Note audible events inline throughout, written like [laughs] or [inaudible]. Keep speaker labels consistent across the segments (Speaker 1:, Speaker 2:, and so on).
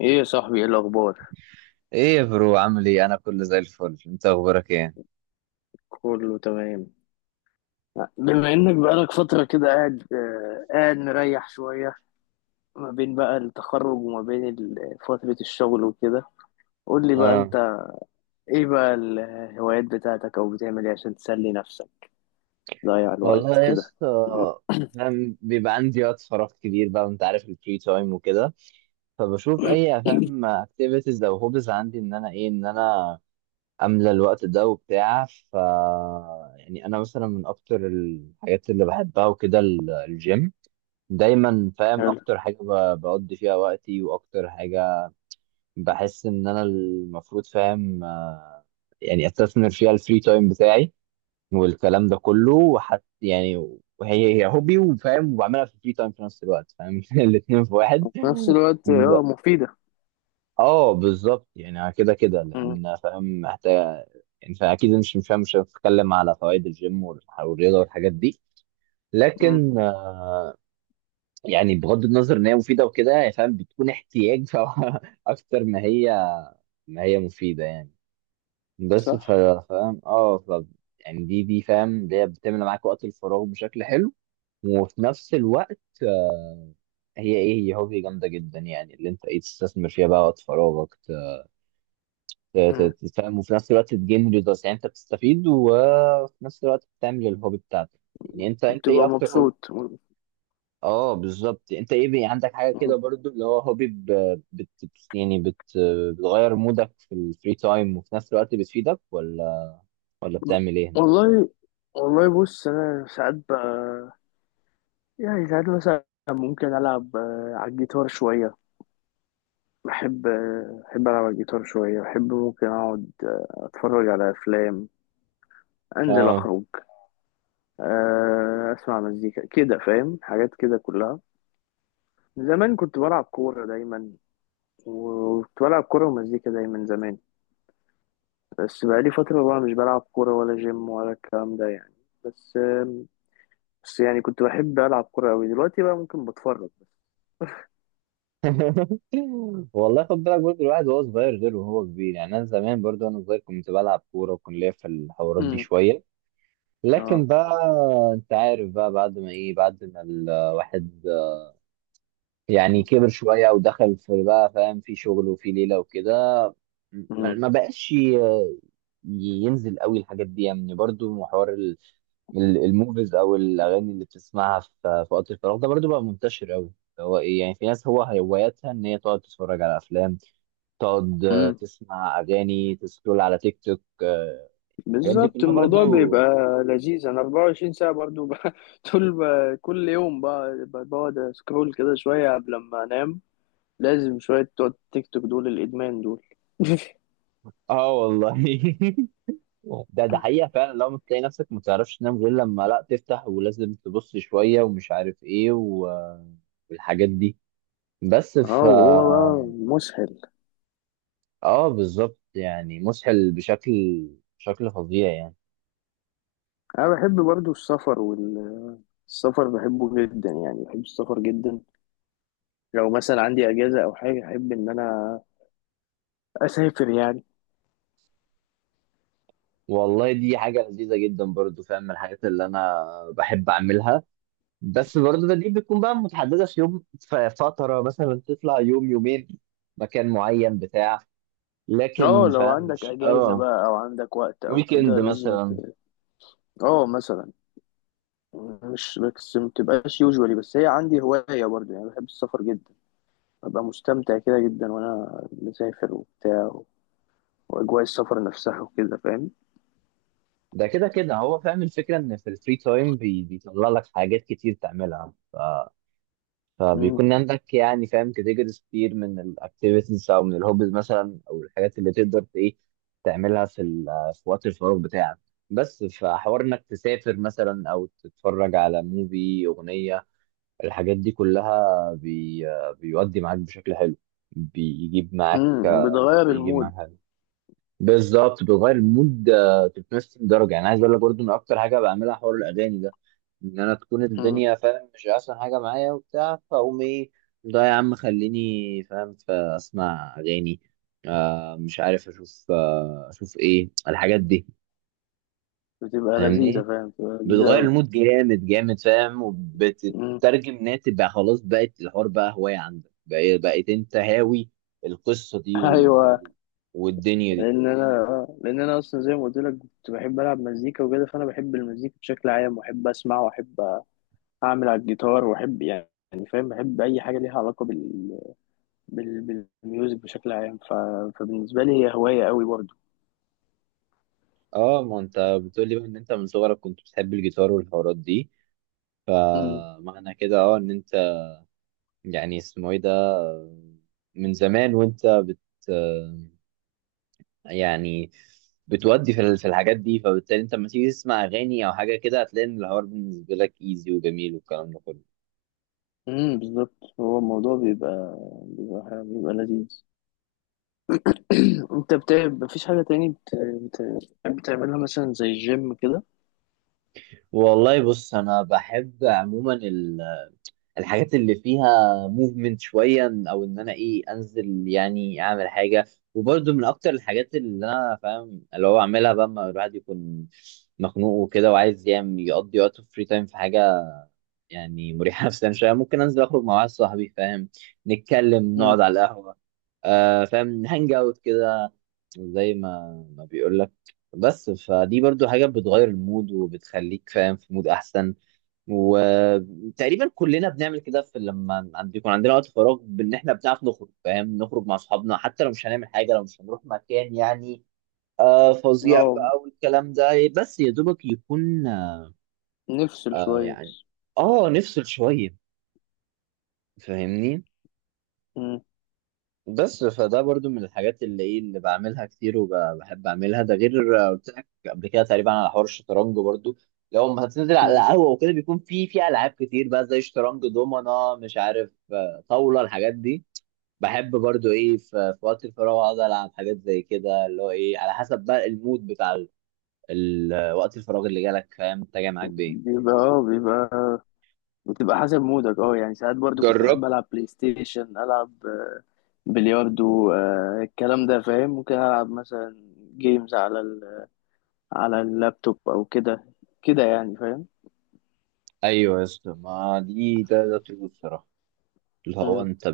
Speaker 1: ايه يا صاحبي؟ ايه الاخبار؟
Speaker 2: ايه يا برو عامل ايه؟ انا كله زي الفل، انت اخبارك ايه؟
Speaker 1: كله تمام. بما انك بقالك فتره كده قاعد مريح شويه، ما بين بقى التخرج وما بين فتره الشغل وكده. قول لي بقى
Speaker 2: اه
Speaker 1: انت، ايه بقى الهوايات بتاعتك او بتعمل ايه عشان تسلي نفسك تضيع الوقت
Speaker 2: والله يا
Speaker 1: كده؟
Speaker 2: اسطى، فاهم، بيبقى عندي وقت فراغ كبير بقى، وانت عارف الفري تايم وكده، فبشوف اي فاهم اكتيفيتيز او هوبز عندي، ان انا ايه، ان انا املى الوقت ده وبتاع. ف يعني انا مثلا من اكتر الحاجات اللي بحبها وكده الجيم. دايما فاهم
Speaker 1: حلو.
Speaker 2: اكتر حاجه بقضي فيها وقتي واكتر حاجه بحس ان انا المفروض فاهم، يعني استثمر فيها الفري تايم بتاعي والكلام ده كله. وحت يعني، وهي هي هوبي، وفاهم، وبعملها في فري تايم، في نفس الوقت فاهم، [laughs] الاثنين في واحد.
Speaker 1: في نفس الوقت،
Speaker 2: لا.
Speaker 1: اه، مفيده.
Speaker 2: اه بالظبط، يعني كده كده،
Speaker 1: مم.
Speaker 2: لان فاهم محتاج. يعني فاكيد مش هتكلم على فوائد الجيم والرياضه والحاجات دي،
Speaker 1: مم.
Speaker 2: لكن آه، يعني بغض النظر ان هي مفيده وكده، يعني فاهم بتكون احتياج، [laughs] اكتر ما هي، ما هي مفيده يعني. بس
Speaker 1: صح.
Speaker 2: فاهم. اه ف يعني دي فاهم اللي هي بتملى معاك وقت الفراغ بشكل حلو، وفي نفس الوقت آه، هي هوبي جامده جدا، يعني اللي انت ايه تستثمر فيها بقى وقت فراغك،
Speaker 1: مم.
Speaker 2: تفهم، وفي نفس الوقت تجين ريزلتس، يعني انت بتستفيد وفي نفس الوقت بتعمل الهوبي بتاعتك. يعني انت ايه
Speaker 1: بتبقى
Speaker 2: اكتر هوبي؟
Speaker 1: مبسوط. مم.
Speaker 2: اه بالظبط، انت ايه، بي عندك حاجه كده
Speaker 1: مم.
Speaker 2: برضو اللي هو هوبي، ب- بت يعني بت بتغير مودك في الفري تايم، وفي نفس الوقت بتفيدك، ولا بتعمل ايه؟
Speaker 1: والله والله، بص انا ساعات بقى، يعني ساعات مثلا ممكن العب على الجيتار شويه. بحب بحب ألعب على الجيتار شوية. بحب ممكن أقعد أتفرج على أفلام، أنزل
Speaker 2: اه.
Speaker 1: أخرج، أسمع مزيكا كده فاهم حاجات كده كلها. زمان كنت بلعب كورة دايما، وكنت بلعب كورة ومزيكا دايما زمان. بس بقالي فترة بقى مش بلعب كورة ولا جيم ولا الكلام ده يعني. بس آه، بس يعني كنت بحب ألعب كورة أوي، دلوقتي بقى ممكن بتفرج بس.
Speaker 2: [laughs] والله خد بالك برضه، الواحد وهو صغير غير وهو كبير، يعني انا زمان برضه وانا صغير كنت بلعب كوره وكنت ليا في الحوارات دي
Speaker 1: امم.
Speaker 2: شويه، لكن
Speaker 1: اه.
Speaker 2: بقى انت عارف بقى، بعد ما ايه، بعد ما الواحد يعني كبر شويه ودخل في بقى فاهم في شغل وفي ليله وكده، ما بقاش ينزل قوي الحاجات دي يعني. برضه حوار الموفيز او الاغاني اللي بتسمعها في في وقت الفراغ ده، برضو بقى منتشر قوي. هو ايه، يعني في ناس هو هواياتها ان هي تقعد تتفرج على افلام، تقعد آه،
Speaker 1: امم.
Speaker 2: تسمع اغاني، تسكرول على تيك توك، آه، الحاجات دي
Speaker 1: بالظبط
Speaker 2: كلها
Speaker 1: الموضوع
Speaker 2: برضو.
Speaker 1: بيبقى لذيذ. انا 24 ساعة برضو [laughs] طول كل يوم بقعد اسكرول كده شوية قبل ما انام. لازم شوية بتوع التيك توك دول الادمان دول. [laughs]
Speaker 2: اه والله. [laughs] ده حقيقة فعلا، لو بتلاقي نفسك ما تعرفش تنام غير لما لا تفتح، ولازم تبص شوية ومش عارف ايه والحاجات دي، بس ف
Speaker 1: اه، وهو بقى مسهل.
Speaker 2: اه بالظبط يعني مسحل بشكل، بشكل فظيع يعني.
Speaker 1: انا بحب برضو السفر، والسفر بحبه جدا، يعني بحب السفر جدا. لو مثلا عندي اجازة او حاجة احب ان انا اسافر يعني.
Speaker 2: والله دي حاجة لذيذة جدا، برضو فاهم من الحاجات اللي أنا بحب أعملها، بس برضو دي بتكون بقى متحددة في يوم، في فترة مثلا تطلع يوم يومين مكان معين بتاع،
Speaker 1: اه،
Speaker 2: لكن
Speaker 1: لو
Speaker 2: فاهم
Speaker 1: عندك
Speaker 2: مش
Speaker 1: اجازة
Speaker 2: اه
Speaker 1: بقى او عندك وقت او
Speaker 2: ويكند
Speaker 1: كده لازم
Speaker 2: مثلا.
Speaker 1: ت... اه، مثلا، مش بس ما بتبقاش يوجوالي، بس هي عندي هواية برضه يعني بحب السفر جدا. ببقى مستمتع كده جدا وأنا مسافر وبتاع وأجواء السفر نفسها وكده فاهم.
Speaker 2: ده كده كده هو فاهم الفكرة، إن في الفري تايم بيطلع لك حاجات كتير تعملها،
Speaker 1: مم.
Speaker 2: فبيكون عندك يعني فاهم كاتيجوريز كتير من الاكتيفيتيز او من الهوبز مثلا، او الحاجات اللي تقدر ايه تعملها في في وقت الفراغ بتاعك. بس فحوار انك تسافر مثلا، او تتفرج على موفي، اغنيه، الحاجات دي كلها بي بيودي معاك بشكل حلو. بيجيب معاك
Speaker 1: مم. وبتغير
Speaker 2: بيجيب
Speaker 1: المود.
Speaker 2: معاك بالظبط، بتغير المود آه، 360 درجه. يعني عايز اقول لك برضو ان اكتر حاجه بعملها حوار الاغاني ده، ان انا تكون
Speaker 1: مم.
Speaker 2: الدنيا فاهم مش احسن حاجه معايا وبتاع، فاقوم ايه، ده يا عم خليني فاهم فاسمع اغاني، آه مش عارف اشوف، آه اشوف ايه الحاجات دي.
Speaker 1: بتبقى لذيذة
Speaker 2: فاهمني؟
Speaker 1: فاهم، بتبقى لذيذة
Speaker 2: بتغير
Speaker 1: أوي.
Speaker 2: المود جامد فاهم،
Speaker 1: مم.
Speaker 2: وبتترجم انها تبقى خلاص، بقت الحوار بقى هوايه عندك، بقيت انت هاوي القصه دي
Speaker 1: [laughs] أيوة.
Speaker 2: والدنيا دي.
Speaker 1: لأن أنا أصلا زي ما قلت لك كنت بحب ألعب مزيكا وكده، فأنا بحب المزيكا بشكل عام، وأحب أسمع وأحب أعمل على الجيتار وأحب، يعني فاهم، بحب أي حاجة ليها علاقة بالميوزك بشكل عام ف... فبالنسبة لي هي هواية قوي برضه.
Speaker 2: اه ما انت بتقول لي بقى ان انت من صغرك كنت بتحب الجيتار والحوارات دي،
Speaker 1: امم
Speaker 2: فمعنى كده اه ان انت يعني اسمه ايه ده، من زمان وانت بت يعني بتودي في في الحاجات دي، فبالتالي انت لما تيجي تسمع اغاني او حاجه كده، هتلاقي ان الحوار بالنسبه لك ايزي وجميل والكلام ده كله.
Speaker 1: بالظبط. هو الموضوع بيبقى لذيذ. [clears throat] انت بتاع، مفيش حاجة تاني بتحب تعملها مثلا زي الجيم كده؟
Speaker 2: والله بص، انا بحب عموما الحاجات اللي فيها موفمنت شويه، او ان انا ايه انزل يعني اعمل حاجه. وبرده من اكتر الحاجات اللي انا فاهم اللي هو اعملها بقى لما الواحد يكون مخنوق وكده، وعايز يعمل يقضي وقته فري تايم في حاجه يعني مريحه [laughs] نفسيا شويه، ممكن انزل اخرج مع واحد صاحبي فاهم، نتكلم،
Speaker 1: امم.
Speaker 2: نقعد على القهوه، آه فاهم هانج اوت كده، زي ما بيقول لك. بس فدي برضو حاجه بتغير المود وبتخليك فاهم في مود احسن. وتقريبا كلنا بنعمل كده في لما يكون عندنا وقت فراغ، بان احنا بنعرف نخرج فاهم، نخرج مع اصحابنا حتى لو مش هنعمل حاجه، لو مش هنروح مكان يعني آه فظيع
Speaker 1: اه،
Speaker 2: بقى والكلام ده. بس يا دوبك يكون
Speaker 1: نفصل
Speaker 2: آه
Speaker 1: شوية.
Speaker 2: يعني اه نفصل شويه، فاهمني؟
Speaker 1: امم.
Speaker 2: بس فده برضو من الحاجات اللي ايه اللي بعملها كتير وبحب اعملها. ده غير آه، قلت لك قبل كده تقريبا على حوار الشطرنج برضو، لو ما هتنزل على
Speaker 1: امم.
Speaker 2: القهوه وكده، بيكون في في العاب كتير بقى، زي شطرنج، دومنا، مش عارف آه، طاوله، الحاجات دي. بحب برضو ايه في، في وقت الفراغ اقعد العب حاجات زي كده، اللي هو ايه على حسب بقى المود بتاع وقت الفراغ اللي جالك، فاهم انت جاي معاك بايه.
Speaker 1: بيبقى بتبقى حسب مودك. اه، يعني ساعات برضو كنت احب
Speaker 2: جربت،
Speaker 1: العب بلاي ستيشن، العب بلياردو، الكلام ده فاهم. ممكن العب مثلا جيمز على اللابتوب او كده، كده يعني فاهم.
Speaker 2: ايوه يا اسطى، ما دي ده طول الصراحه اللي هو
Speaker 1: مم.
Speaker 2: انت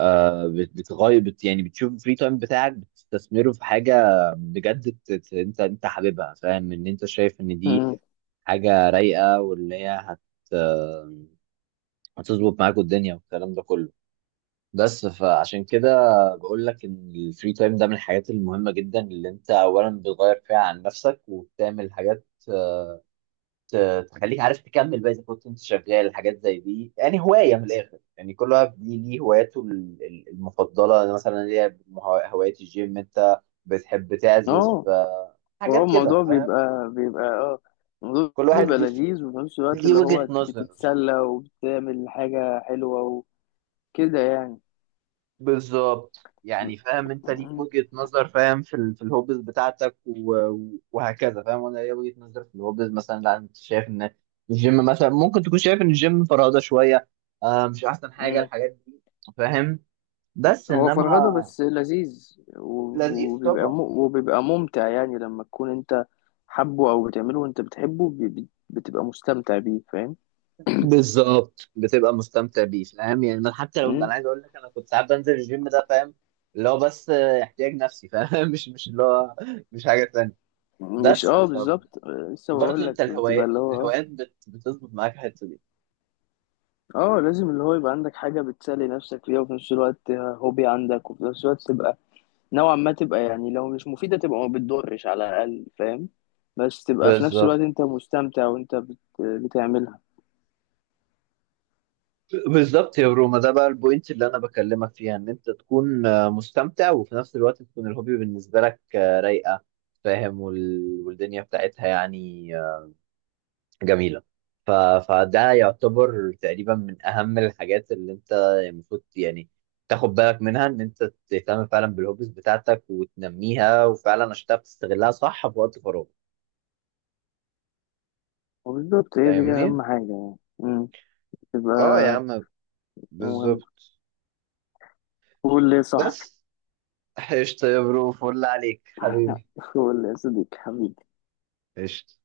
Speaker 2: آه، بتغير بت يعني بتشوف الفري تايم بتاعك، بتستثمره في حاجه بجد، انت حاببها، فاهم ان انت شايف ان دي
Speaker 1: مم.
Speaker 2: حاجه رايقه، واللي هي هت آه، هتظبط معاك الدنيا والكلام ده كله. بس فعشان كده بقول لك ان الفري تايم ده من الحاجات المهمه جدا، اللي انت اولا بتغير فيها عن نفسك، وبتعمل حاجات تخليك عارف تكمل بقى اذا كنت انت شغال حاجات زي دي، يعني هوايه من الاخر. يعني كل واحد ليه هواياته المفضله، انا مثلا ليا هوايه الجيم، انت بتحب تعزف
Speaker 1: اه.
Speaker 2: آه،
Speaker 1: هو
Speaker 2: حاجات كده
Speaker 1: الموضوع
Speaker 2: فاهم.
Speaker 1: بيبقى بيبقى اه الموضوع
Speaker 2: كل واحد
Speaker 1: بيبقى
Speaker 2: ليه
Speaker 1: لذيذ وفي نفس الوقت
Speaker 2: ليه
Speaker 1: اللي
Speaker 2: وجهه
Speaker 1: هو
Speaker 2: نظر.
Speaker 1: بتتسلى وبتعمل حاجة حلوة وكده يعني.
Speaker 2: بالظبط يعني فاهم، انت ليك
Speaker 1: مم.
Speaker 2: وجهه نظر فاهم في في الهوبز بتاعتك و- و- وهكذا، فاهم، وانا ليا وجهه نظر في الهوبز مثلا، لا انت شايف ان الجيم مثلا، ممكن تكون شايف ان الجيم فرهده شويه آه، مش احسن حاجه،
Speaker 1: مم.
Speaker 2: الحاجات دي فاهم، بس
Speaker 1: هو فرهدة
Speaker 2: انما
Speaker 1: بس لذيذ،
Speaker 2: لذيذ طبعا.
Speaker 1: وبيبقى ممتع، يعني لما تكون انت حبه او بتعمله وانت بتحبه بتبقى مستمتع بيه فاهم.
Speaker 2: بالظبط، بتبقى مستمتع بيه، فاهم يعني، من حتى لو
Speaker 1: مم.
Speaker 2: انا عايز اقول لك، انا كنت ساعات بنزل الجيم ده فاهم اللي هو بس آه، احتياج نفسي فاهم، [laughs] مش اللي هو، مش حاجه تانية.
Speaker 1: مش،
Speaker 2: بس
Speaker 1: بالظبط،
Speaker 2: فبرضه
Speaker 1: لسه بقول
Speaker 2: انت
Speaker 1: لك بتبقى
Speaker 2: الهوايات،
Speaker 1: اللي هو
Speaker 2: الهوايات بتظبط معاك الحته دي.
Speaker 1: اه، لازم اللي هو يبقى عندك حاجة بتسلي نفسك فيها وفي نفس الوقت هوبي عندك وفي نفس الوقت تبقى نوعا ما، تبقى يعني لو مش مفيدة تبقى ما بتضرش على الأقل فاهم. بس تبقى في نفس الوقت
Speaker 2: بالظبط.
Speaker 1: انت مستمتع وانت بتعملها.
Speaker 2: بالظبط يا روما، ده بقى البوينت اللي انا بكلمك فيها، ان انت تكون آه، مستمتع، وفي نفس الوقت تكون الهوبي بالنسبه لك آه، رايقه، فاهم والدنيا بتاعتها يعني جميلة. ف... فده يعتبر تقريبا من أهم الحاجات اللي أنت المفروض يعني تاخد بالك منها، إن أنت تهتم فعلا بالهوبيز بتاعتك وتنميها، وفعلا عشان تعرف تستغلها صح في وقت فراغك.
Speaker 1: وبالظبط هي دي
Speaker 2: فاهمني؟
Speaker 1: أهم حاجة يعني. مم.
Speaker 2: اه يا
Speaker 1: تبقى
Speaker 2: عم،
Speaker 1: مهم.
Speaker 2: بالظبط.
Speaker 1: قول لي يا صاحبي.
Speaker 2: بس قشطة يا برو، فل عليك حبيبي.
Speaker 1: [laughs] قول لي يا صديقي حبيبي.
Speaker 2: قشطة.